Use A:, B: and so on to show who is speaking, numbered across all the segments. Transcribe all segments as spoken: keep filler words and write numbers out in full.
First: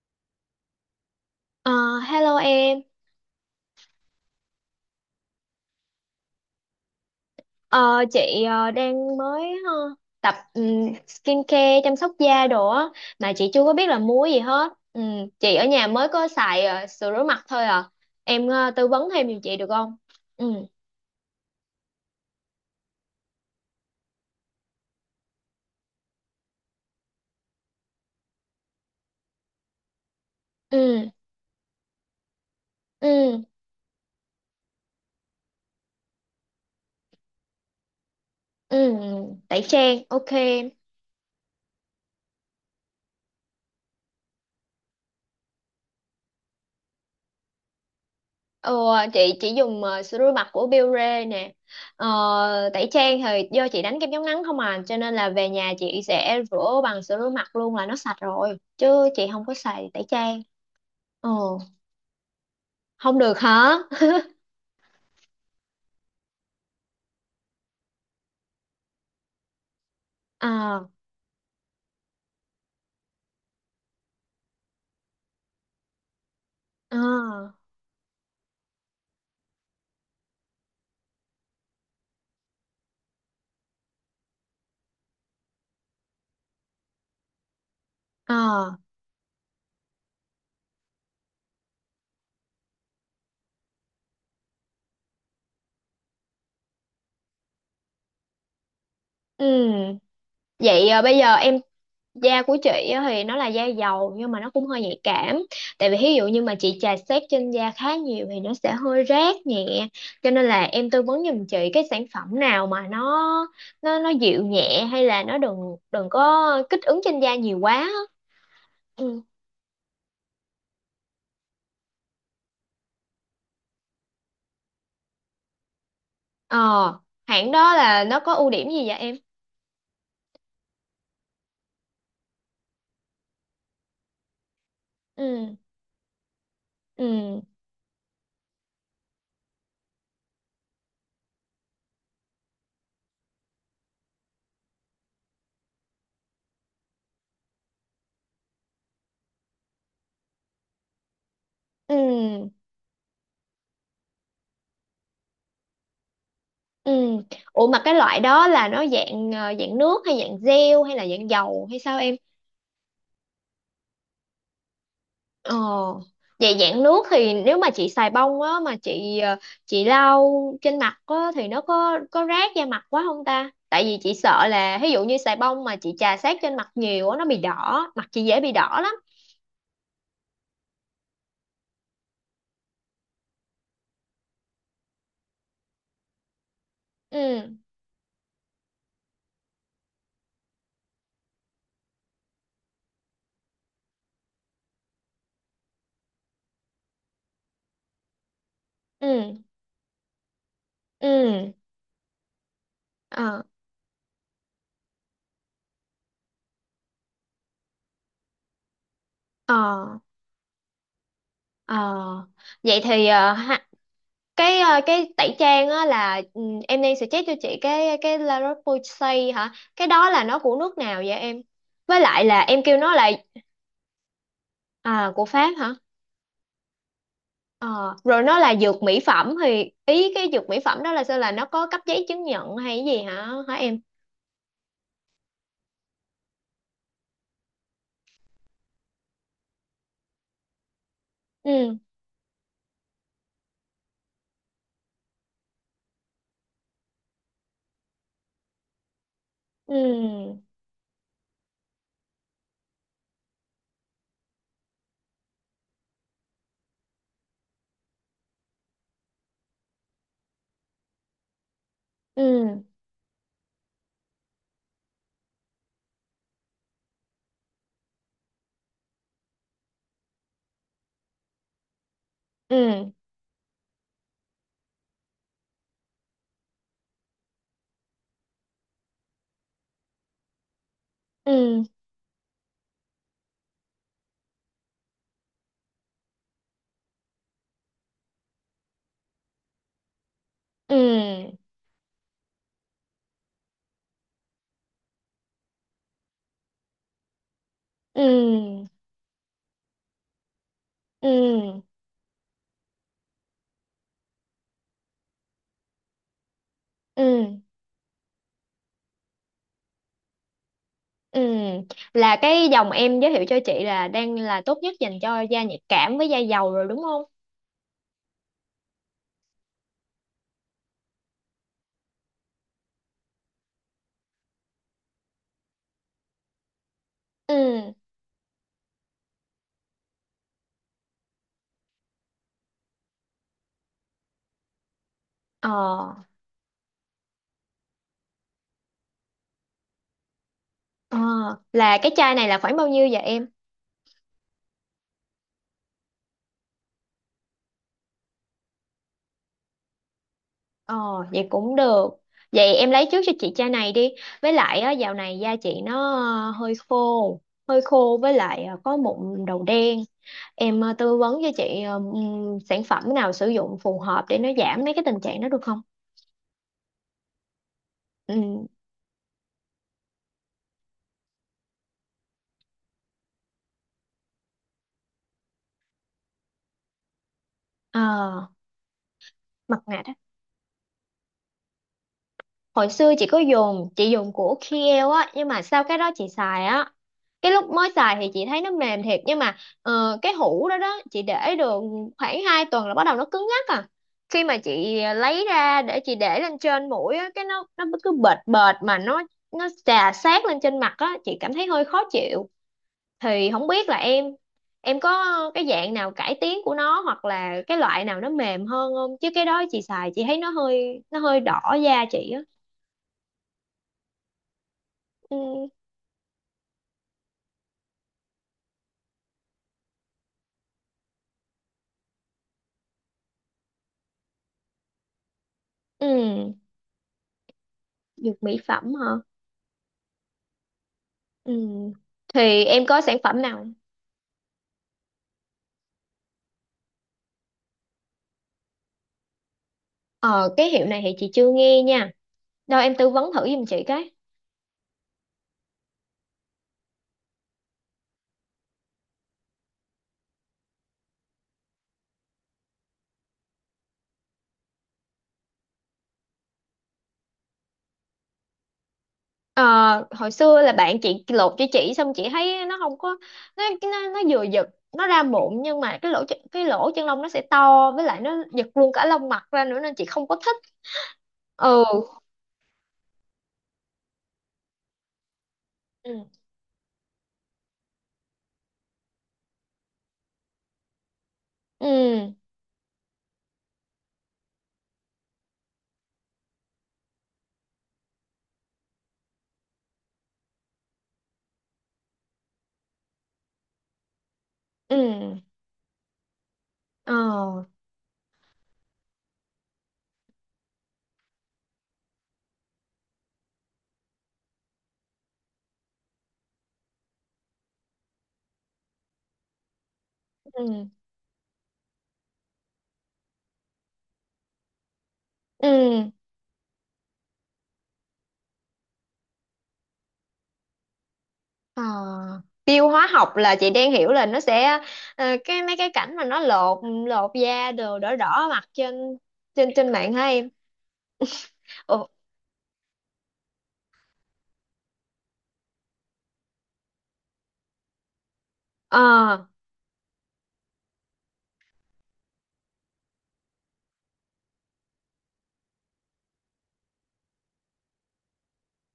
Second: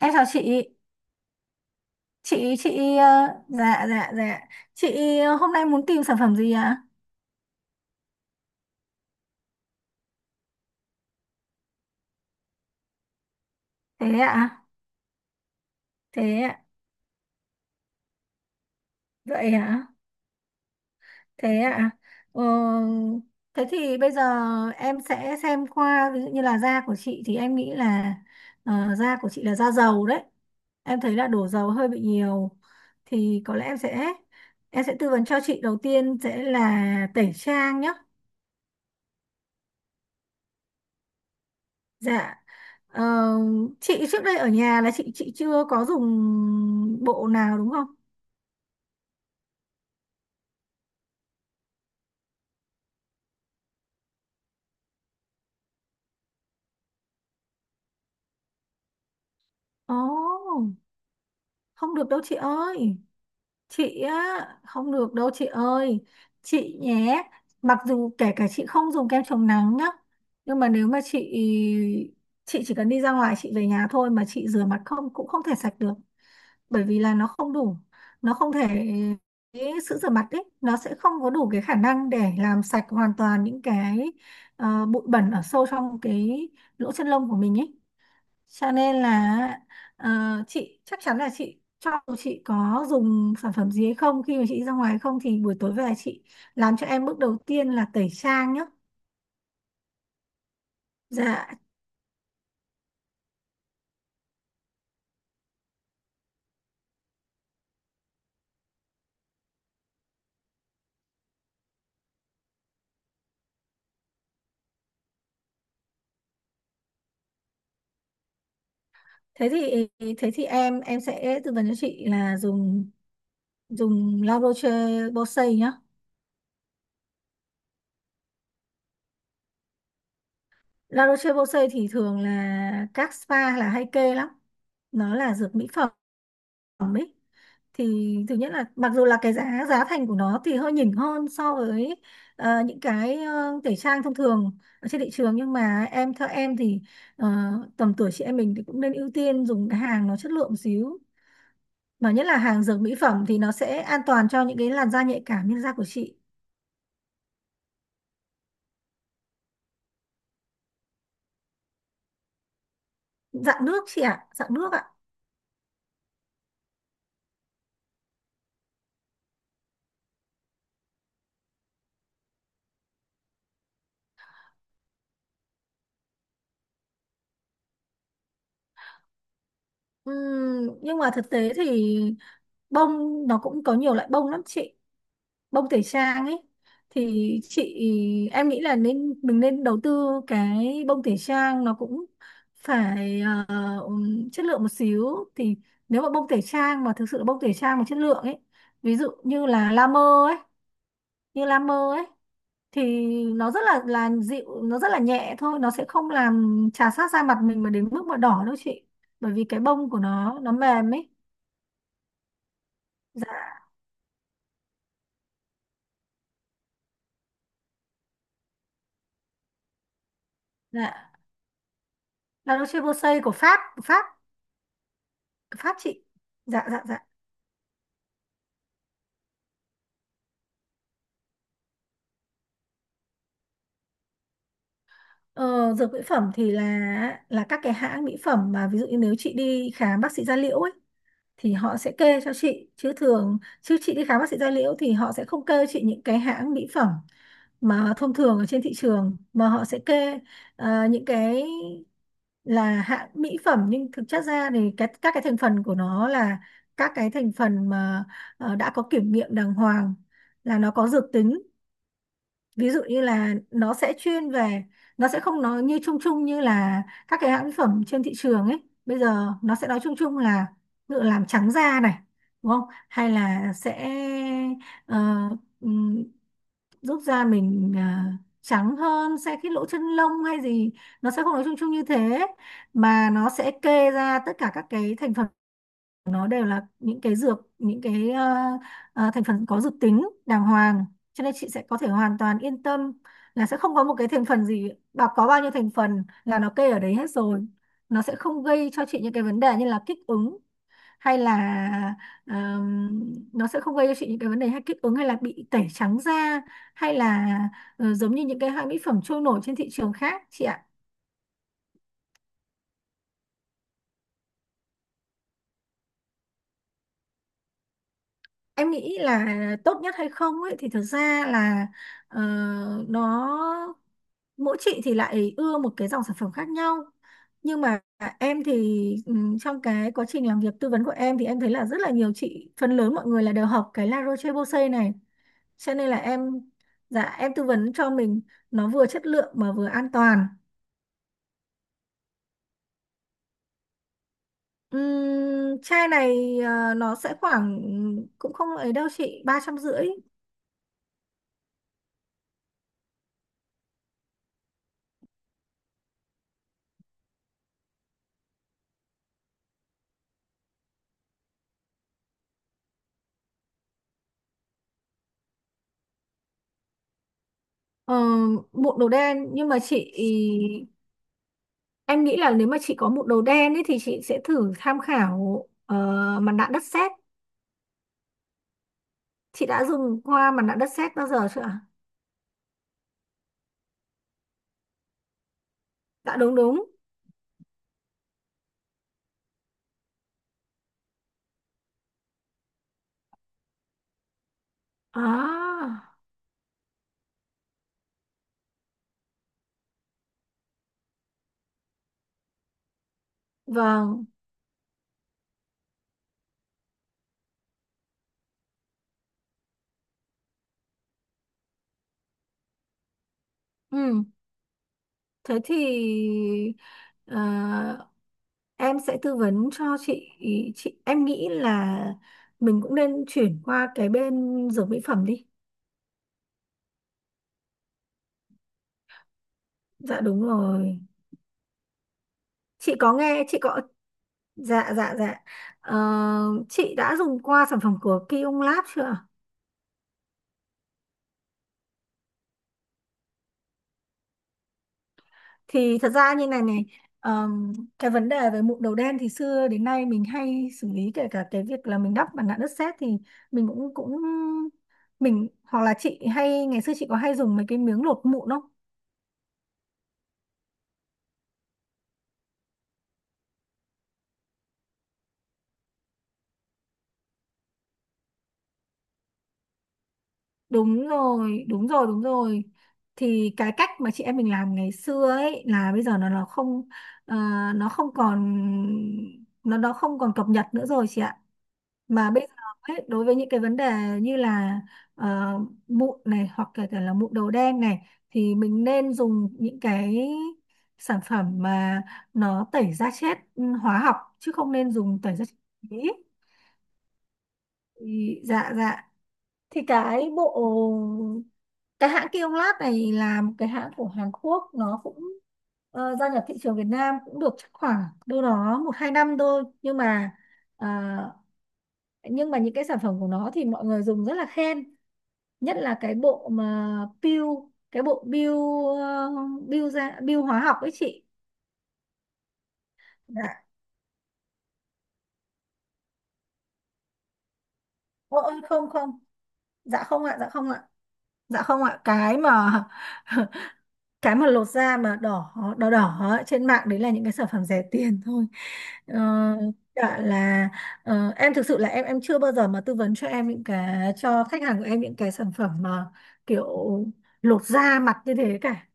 A: Em chào chị.
B: Ờ, Hello
A: chị
B: em.
A: chị ờ, dạ dạ dạ. Chị ờ, hôm nay muốn tìm sản phẩm gì ạ?
B: Ờ, chị ờ, đang mới ờ, tập um, skincare chăm sóc da đồ á mà chị chưa có biết là
A: Thế
B: mua gì
A: ạ?
B: hết. Ừ, chị ở nhà mới có
A: Thế ạ?
B: xài ờ, sữa rửa mặt thôi à. Em ờ, tư vấn thêm giùm
A: Vậy
B: chị được
A: hả?
B: không? Ừ,
A: Thế ạ? Ờ, Thế thì bây giờ em sẽ xem qua, ví dụ như là da của chị, thì em nghĩ là ờ, da của chị là da dầu đấy. Em
B: ừ,
A: thấy là đổ dầu hơi bị nhiều,
B: ừ,
A: thì có lẽ em sẽ em sẽ tư vấn cho chị, đầu tiên sẽ là tẩy trang nhé.
B: ừ, tẩy trang, ok.
A: Dạ. Ờ, chị trước đây ở nhà là chị chị chưa có dùng bộ nào, đúng không?
B: Ờ, chị chỉ dùng ờ, sữa rửa mặt của Biore nè, ờ, tẩy trang thì do chị đánh kem chống nắng không à, cho nên là về nhà chị sẽ rửa bằng sữa rửa mặt luôn là nó sạch rồi chứ chị không có xài tẩy trang.
A: Ồ,
B: ờ
A: không được đâu chị ơi.
B: Không được hả?
A: Chị á, không được đâu chị ơi. Chị nhé, mặc dù kể cả chị không dùng kem chống nắng nhá, nhưng mà
B: Ờ.
A: nếu mà chị chị chỉ cần đi ra ngoài, chị về nhà thôi mà chị rửa mặt không cũng không thể sạch được, bởi
B: Ờ.
A: vì là nó không đủ, nó không thể, cái sữa rửa mặt ấy nó sẽ không có đủ cái khả năng để làm sạch hoàn toàn những cái ờ, bụi bẩn ở sâu trong cái lỗ chân lông của mình ấy, cho
B: Ờ.
A: nên là ờ, chị chắc chắn là chị, cho dù chị có dùng sản phẩm gì hay không, khi mà chị ra ngoài hay không, thì buổi tối về chị làm cho em bước đầu tiên là tẩy trang nhá.
B: Ừ, vậy ờ, bây giờ
A: Dạ.
B: em. Da của chị á thì nó là da dầu nhưng mà nó cũng hơi nhạy cảm, tại vì ví dụ như mà chị chà xát trên da khá nhiều thì nó sẽ hơi rát nhẹ, cho nên là em tư vấn giùm chị cái sản phẩm nào mà nó nó nó dịu nhẹ hay là nó đừng đừng có kích ứng trên da nhiều quá á. Ừ.
A: thế thì Thế thì em em sẽ tư vấn cho chị là dùng dùng lau Roche Posay nhá.
B: ờ Hãng đó là nó có ưu điểm gì vậy em?
A: La Roche-Posay thì thường là các spa là hay kê lắm. Nó là dược
B: Ừ.
A: mỹ phẩm,
B: Ừ.
A: thì thứ nhất là mặc dù là cái giá giá thành của nó thì hơi nhỉnh hơn so với ờ, những cái ờ, tẩy trang thông thường ở trên thị trường, nhưng mà em, theo em thì ờ, tầm tuổi chị em mình thì cũng nên ưu tiên dùng cái hàng nó chất lượng một xíu. Mà nhất là
B: Ừ.
A: hàng dược mỹ phẩm thì nó sẽ an toàn cho những cái làn da nhạy cảm như da của chị.
B: Ừ. Ủa mà cái loại đó là nó dạng ờ, dạng nước hay dạng gel hay là dạng dầu hay sao em?
A: Dạng nước chị ạ, dạng nước ạ.
B: Ờ, vậy dạng nước thì nếu mà chị xài bông á mà chị ờ, chị lau trên mặt á thì nó có có rát da mặt quá không ta? Tại vì chị sợ là ví dụ như xài bông mà chị chà sát trên mặt nhiều á nó bị đỏ, mặt chị dễ bị đỏ lắm.
A: Ừm, nhưng mà thực tế thì bông nó cũng có nhiều loại bông lắm chị, bông tẩy trang ấy, thì
B: Ừ,
A: chị, em nghĩ là nên mình nên đầu tư cái bông tẩy trang nó cũng phải ờ, chất lượng một xíu, thì nếu mà bông tẩy trang mà thực sự là bông tẩy trang mà chất lượng ấy, ví dụ
B: ừ,
A: như là La Mer ấy, như
B: ừ.
A: La Mer ấy, thì
B: Ờ,
A: nó rất là là dịu, nó rất là nhẹ thôi, nó sẽ không làm chà sát da mặt mình mà đến mức mà đỏ đâu chị, bởi vì cái bông của
B: ờ,
A: nó nó mềm ấy.
B: ờ. Vậy thì ờ, ha-
A: Dạ
B: cái ờ, cái tẩy trang á là, ừ, em đang suggest cho chị cái cái La Roche-Posay hả? Cái đó là nó của nước nào vậy
A: dạ.
B: em? Với lại là
A: La
B: em kêu nó là.
A: Roche-Posay của Pháp, của Pháp,
B: À, của Pháp
A: của
B: hả?
A: Pháp chị, dạ dạ dạ.
B: Ờ, rồi nó là dược mỹ phẩm, thì ý cái dược mỹ phẩm đó là sao, là nó có cấp giấy chứng nhận hay cái gì hả hả em?
A: Ờ, dược mỹ phẩm thì là là các cái hãng mỹ phẩm mà ví dụ như nếu chị đi khám bác sĩ da liễu ấy, thì họ
B: Ừ.
A: sẽ kê cho chị, chứ thường chứ chị đi khám bác sĩ da liễu thì họ sẽ không kê chị những cái hãng mỹ phẩm mà thông thường ở trên thị trường, mà họ sẽ kê
B: Ừ.
A: ờ, những cái là hãng mỹ phẩm, nhưng thực chất ra thì cái các cái thành phần của nó là các cái thành phần mà ờ, đã có kiểm nghiệm đàng hoàng, là nó có dược tính.
B: Ừ.
A: Ví dụ như là nó sẽ chuyên về, nó sẽ không nói như chung chung như là các cái hãng mỹ phẩm trên thị trường ấy, bây giờ nó sẽ nói chung chung là, ví dụ làm trắng da này, đúng không,
B: Ừ.
A: hay là sẽ ờ, ừm, giúp da mình ờ, trắng hơn, sẽ cái lỗ chân lông hay gì, nó sẽ không nói chung
B: Ừ.
A: chung như thế, mà nó sẽ kê ra tất cả các cái thành phần, nó đều là những cái dược, những cái ờ, ờ, thành phần có dược tính đàng hoàng, cho nên
B: Ừ.
A: chị sẽ có thể hoàn toàn yên tâm là sẽ không có một cái thành phần gì, bà có bao nhiêu thành phần là nó kê ở đấy hết rồi, nó sẽ không
B: Ừ.
A: gây cho chị những cái vấn đề như là kích ứng hay
B: Ừ.
A: là ờm, nó sẽ không gây cho chị những cái vấn đề hay kích ứng hay là bị tẩy trắng da hay là
B: Ừ.
A: ờ, giống như những cái hãng mỹ phẩm trôi nổi trên thị trường khác chị ạ.
B: Ừ. Là cái dòng em giới thiệu cho chị là đang là tốt nhất dành cho da nhạy cảm với da dầu rồi đúng không?
A: Em nghĩ là tốt nhất hay không ấy thì thực ra là ờ, nó, mỗi chị thì lại ưa một cái dòng sản phẩm khác nhau, nhưng
B: Ừ.
A: mà em thì ừm, trong cái quá trình làm việc tư vấn của em thì em thấy là rất là nhiều chị, phần lớn mọi người là đều học cái La Roche-Posay này, cho nên là
B: Ờ,
A: em, dạ em tư vấn cho mình nó vừa chất lượng mà vừa an toàn.
B: ờ, là cái chai này là khoảng bao nhiêu vậy em?
A: Ừm, chai này ờ, nó sẽ khoảng ừm, cũng không ấy đâu chị, ba trăm rưỡi.
B: Ờ, vậy cũng được. Vậy em lấy trước cho chị chai này đi. Với lại á, dạo này da chị nó ờ, hơi khô, hơi khô với lại ờ, có mụn đầu đen. Em ờ, tư vấn cho chị ờ, ừm, sản phẩm nào sử dụng phù hợp để nó giảm mấy cái tình trạng đó được không?
A: Ờ,
B: Ừ.
A: mụn đầu đen nhưng mà chị, em nghĩ là nếu mà chị có bộ đồ đen ấy thì chị sẽ thử tham khảo ờ, mặt nạ đất sét.
B: Ờ,
A: Chị
B: mặt
A: đã
B: nạ,
A: dùng qua mặt nạ đất sét bao giờ chưa ạ?
B: hồi xưa chị có dùng, chị dùng của Kiehl á, nhưng mà sau cái đó chị
A: Dạ đúng
B: xài
A: đúng.
B: á, cái lúc mới xài thì chị thấy nó mềm thiệt, nhưng mà ờ, cái hũ đó đó chị để được khoảng hai tuần là bắt đầu nó cứng ngắc à, khi mà chị lấy ra để
A: À
B: chị để lên trên mũi á cái nó nó cứ bệt bệt, mà nó nó chà sát lên trên mặt á, chị cảm thấy hơi khó chịu, thì không biết là em
A: vâng.
B: em có cái dạng nào cải tiến của nó, hoặc là cái loại nào nó mềm hơn không, chứ cái đó chị xài chị thấy nó hơi nó hơi đỏ da chị á.
A: Ừ. Thế
B: Ừ.
A: thì ờ, em sẽ tư vấn cho chị chị em nghĩ là mình cũng nên chuyển qua cái bên dược mỹ phẩm đi.
B: Ừ, dược mỹ phẩm hả?
A: Dạ đúng rồi.
B: Ừ. Thì em
A: Chị
B: có
A: có
B: sản phẩm
A: nghe chị
B: nào?
A: có. Dạ dạ dạ. Ờ, chị đã dùng qua sản phẩm của Kiung Lab chưa ạ?
B: Ờ, cái hiệu này thì chị chưa nghe nha. Đâu em tư vấn thử giùm chị cái.
A: Thì thật ra như này này, ờm, cái vấn đề về mụn đầu đen thì xưa đến nay mình hay xử lý, kể cả cái việc là mình đắp mặt nạ đất sét, thì mình cũng cũng mình, hoặc là chị hay ngày xưa chị có hay dùng mấy cái miếng lột mụn không?
B: Ờ, hồi xưa là bạn chị lột cho chị, xong chị thấy nó không có, nó nó, nó vừa giật, nó ra mụn nhưng mà cái lỗ ch- cái lỗ chân lông nó sẽ to, với lại nó giật luôn cả lông mặt ra nữa nên chị không có thích.
A: Đúng rồi, đúng
B: Ừ.
A: rồi, đúng rồi. Thì cái cách mà chị em mình làm ngày xưa ấy là bây giờ
B: Ừ.
A: nó nó không ờ, nó không còn, nó nó không còn cập nhật nữa rồi chị ạ, mà
B: Ừ.
A: bây giờ ấy, đối với những cái vấn đề như là ờ, mụn này hoặc kể cả là mụn đầu đen này, thì mình nên dùng những cái sản phẩm mà nó tẩy da chết, ừ, hóa học, chứ không nên dùng tẩy
B: Ừ.
A: da chết ý.
B: Ờ.
A: Ý, dạ dạ. Thì cái bộ, cái hãng Kionlab này là một cái hãng của Hàn Quốc, nó cũng ờ, gia nhập thị trường Việt Nam cũng được chắc khoảng đâu đó một hai năm thôi, nhưng mà
B: Ừ.
A: ờ, nhưng mà những cái sản phẩm của nó thì mọi người dùng rất là khen, nhất là
B: Ừ.
A: cái bộ mà peel, cái bộ peel ờ, peel ra peel hóa học ấy chị.
B: Ờ, tiêu hóa học là
A: Dạ,
B: chị đang hiểu là nó sẽ ờ, cái mấy cái cảnh mà nó lột lột da đồ đỏ đỏ
A: ôi
B: mặt
A: không
B: trên
A: không,
B: trên trên
A: dạ
B: mạng
A: không
B: hả
A: ạ,
B: em?
A: dạ không ạ. Dạ không ạ
B: Ồ,
A: cái mà cái mà lột da mà đỏ đỏ đỏ ấy, trên mạng đấy là những cái sản phẩm rẻ tiền thôi. Ờ,
B: ờ,
A: cả là ờ, em thực sự là em em chưa bao giờ mà tư vấn cho em những cái, cho khách hàng của em những cái sản phẩm mà kiểu lột da mặt như thế cả,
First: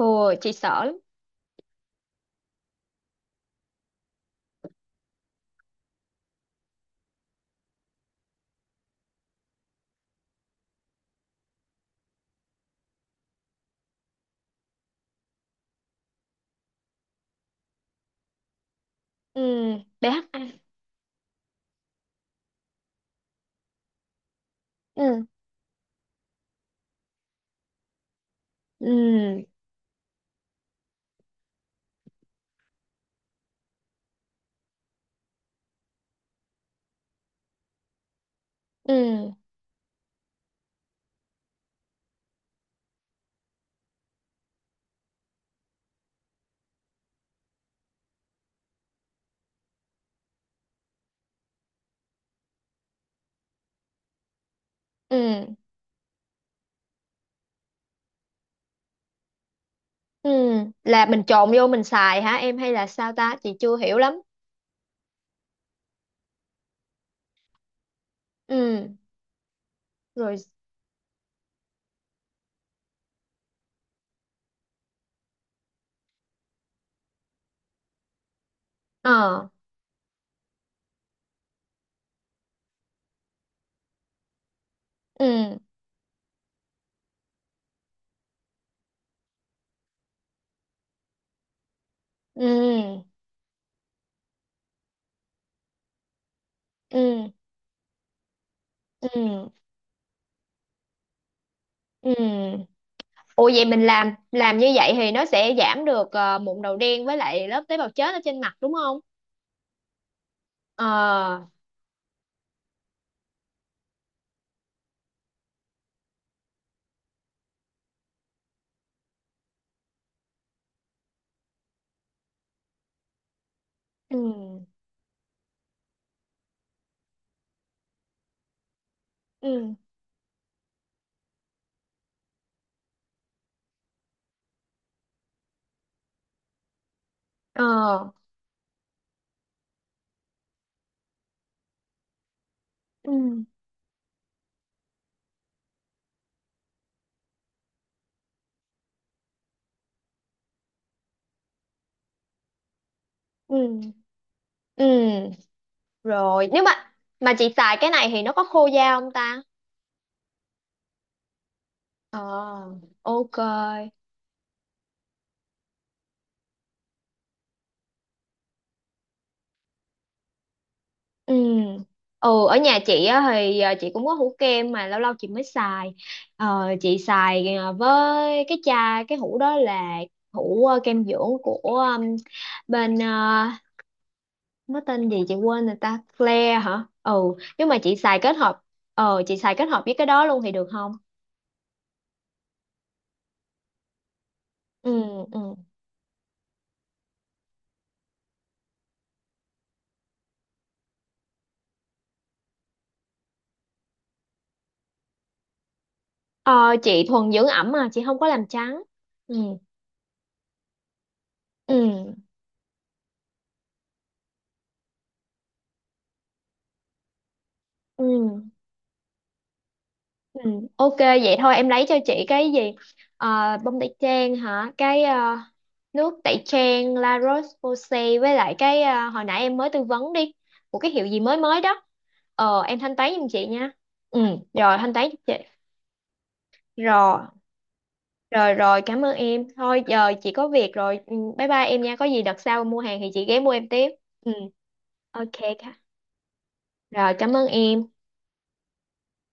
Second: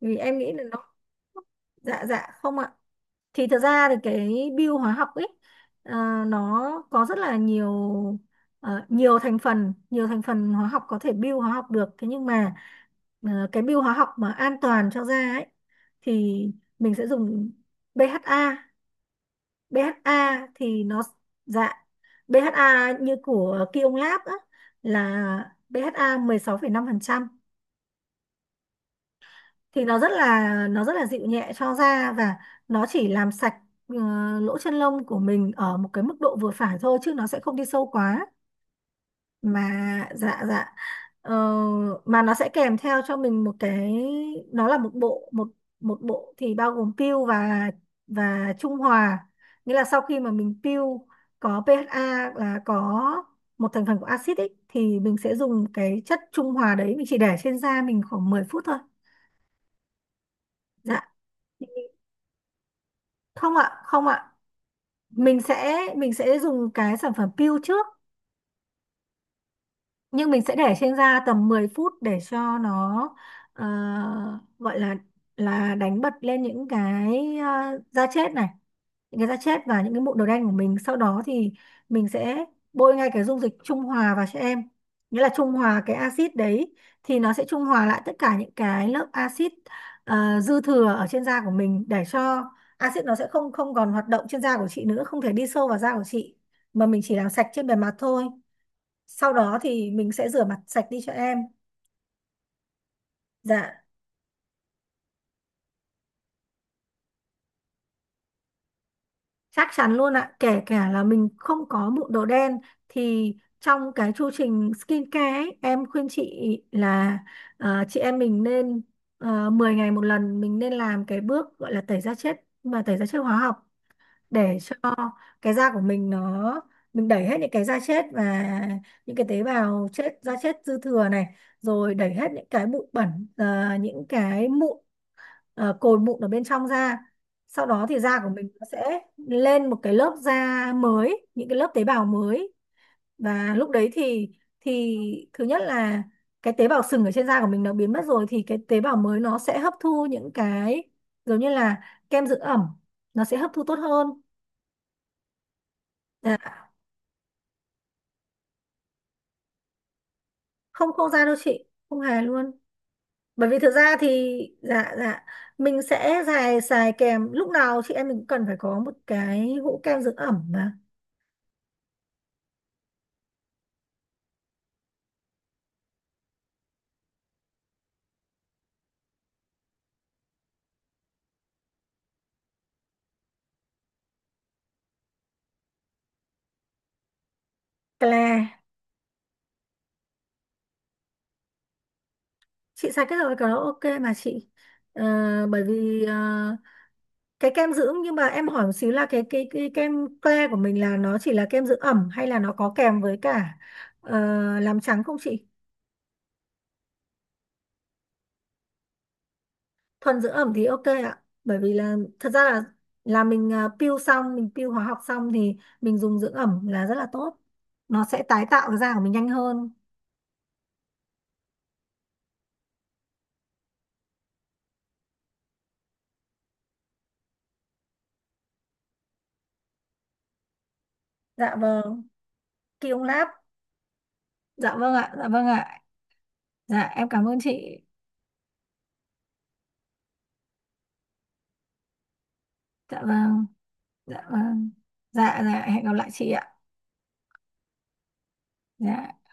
A: vì em
B: chị
A: nghĩ là
B: sợ
A: nó,
B: lắm.
A: dạ dạ không ạ. Thì thật ra thì cái bio hóa học ấy, à, nó có rất là nhiều ờ, nhiều thành phần, nhiều thành phần hóa học có thể bio hóa học được, thế nhưng mà ờ, cái bio hóa học mà an toàn cho da ấy, thì mình sẽ dùng bê hát a.
B: Ừ, bê hát a.
A: bê hát a thì nó, dạ, BHA như của Kiông Lab á,
B: Ừ,
A: là bê hát a mười sáu phẩy năm phần trăm,
B: ừ,
A: thì nó rất là, nó rất là dịu nhẹ cho da, và nó chỉ làm sạch ờ, lỗ chân lông của mình ở một cái mức độ vừa phải thôi, chứ nó sẽ không đi sâu quá
B: ừ,
A: mà, dạ dạ. Ờ, mà nó sẽ kèm theo cho mình một cái, nó là một bộ, một một bộ thì bao gồm peel và và trung hòa, nghĩa là sau khi mà mình peel có pê hát a là có một thành phần của axit ấy, thì mình sẽ
B: ừ,
A: dùng cái chất trung hòa đấy, mình chỉ để trên da mình khoảng mười phút thôi.
B: ừ.
A: Dạ,
B: Là mình trộn vô mình xài hả em hay là sao ta? Chị
A: không
B: chưa
A: ạ,
B: hiểu
A: không
B: lắm.
A: ạ. Mình sẽ mình sẽ dùng cái sản phẩm peel trước,
B: Ừ,
A: nhưng
B: rồi.
A: mình sẽ để trên da tầm mười phút để cho nó ờ, gọi là là đánh bật lên những cái, ờ, da chết này, những cái da
B: Ờ,
A: chết và những cái mụn đầu đen của mình, sau đó thì mình sẽ bôi ngay cái dung dịch trung hòa vào cho em, nghĩa là trung
B: ừ,
A: hòa cái axit đấy, thì nó sẽ trung hòa lại tất cả những cái lớp axit ờ, dư thừa ở trên da của mình, để cho
B: ừ,
A: axit nó sẽ không không còn hoạt động trên da của chị nữa, không thể đi sâu vào da của chị, mà mình chỉ làm
B: ừ,
A: sạch trên bề mặt thôi,
B: ừ,
A: sau
B: ừ.
A: đó thì mình sẽ rửa mặt sạch đi cho em.
B: Ừ. Ủa, vậy
A: Dạ.
B: mình làm làm như vậy thì nó sẽ giảm được ờ, mụn đầu đen với lại lớp tế bào chết ở trên mặt đúng không?
A: Chắc chắn luôn ạ, kể
B: Ờ.
A: cả là mình không có mụn đồ đen, thì trong cái chu trình skincare ấy, em khuyên chị là ờ, chị em mình nên ờ, mười ngày một lần mình nên làm cái bước gọi là tẩy da chết, mà tẩy da chết hóa học, để
B: Ừ.
A: cho cái da của mình nó, mình đẩy hết những cái da chết và những cái tế
B: Ừ.
A: bào chết, da chết dư thừa này, rồi đẩy hết những cái bụi bẩn, ờ, những cái mụn, ờ, cồi mụn ở bên trong ra,
B: Ờ.
A: sau đó thì da của mình nó sẽ lên một cái lớp da mới, những cái lớp tế bào mới,
B: Ừ.
A: và lúc đấy thì thì thứ nhất là cái tế bào sừng ở trên da của mình nó biến mất rồi, thì cái tế bào mới nó sẽ hấp thu những cái giống như là kem dưỡng ẩm, nó sẽ hấp thu tốt
B: Ừ.
A: hơn.
B: Ừ. Rồi, nếu
A: Dạ,
B: mà mà chị xài cái này thì nó có khô da không ta?
A: không khô da đâu chị, không hề luôn,
B: Ờ. Ok.
A: bởi vì thực ra thì dạ dạ, mình sẽ xài xài kèm, lúc nào chị em mình cũng cần phải có một cái hũ kem dưỡng ẩm mà.
B: Ừ. Ừ, ở nhà chị á, thì ờ, chị cũng có hũ kem mà lâu lâu chị mới xài. Ờ, chị xài ờ, với cái chai, cái hũ đó là hũ ờ, kem dưỡng của ừm, bên, ờ, nó tên gì chị quên rồi ta, Flare hả? Ừ, nhưng mà chị xài kết
A: Claire,
B: hợp, ờ chị xài kết hợp với cái đó luôn thì được không?
A: chị xài cái rồi, cái đó ok mà chị.
B: Ừ.
A: Ờ,
B: Ừ.
A: bởi vì ờ, cái kem dưỡng, nhưng mà em hỏi một xíu là cái cái cái kem Claire của mình là nó chỉ là kem dưỡng ẩm hay là nó có kèm với cả ờ, làm trắng không chị?
B: ờ chị thuần dưỡng ẩm mà chị không có làm trắng. Ừ.
A: Thuần dưỡng ẩm thì ok ạ, bởi vì là
B: Ừ.
A: thật ra là là mình ờ, peel xong, mình peel hóa học xong, thì mình dùng dưỡng ẩm là rất là tốt, nó sẽ tái
B: Ừ.
A: tạo cái da của mình nhanh hơn.
B: Ừ. Ok, vậy thôi em lấy cho chị cái gì, ờ bông tẩy trang hả, cái ờ, nước tẩy trang La Roche-Posay, với lại cái, ờ, hồi nãy em mới tư vấn đi, của cái hiệu gì mới
A: Dạ
B: mới đó.
A: vâng.
B: Ờ em thanh
A: Kiông
B: toán giùm
A: Lab.
B: chị nha. Ừ,
A: Dạ
B: rồi thanh
A: vâng
B: toán
A: ạ,
B: cho
A: dạ
B: chị.
A: vâng ạ, dạ em cảm
B: Rồi.
A: ơn chị.
B: Rồi, rồi, cảm ơn em. Thôi giờ chị có việc rồi. Ừ, Bye bye em nha. Có gì đợt sau mua hàng
A: Dạ
B: thì chị ghé
A: vâng.
B: mua em tiếp.
A: Dạ
B: Ừ,
A: vâng.
B: ok.
A: Dạ dạ,
B: cả-
A: hẹn gặp lại chị ạ.
B: Rồi, cảm ơn em.
A: Dạ.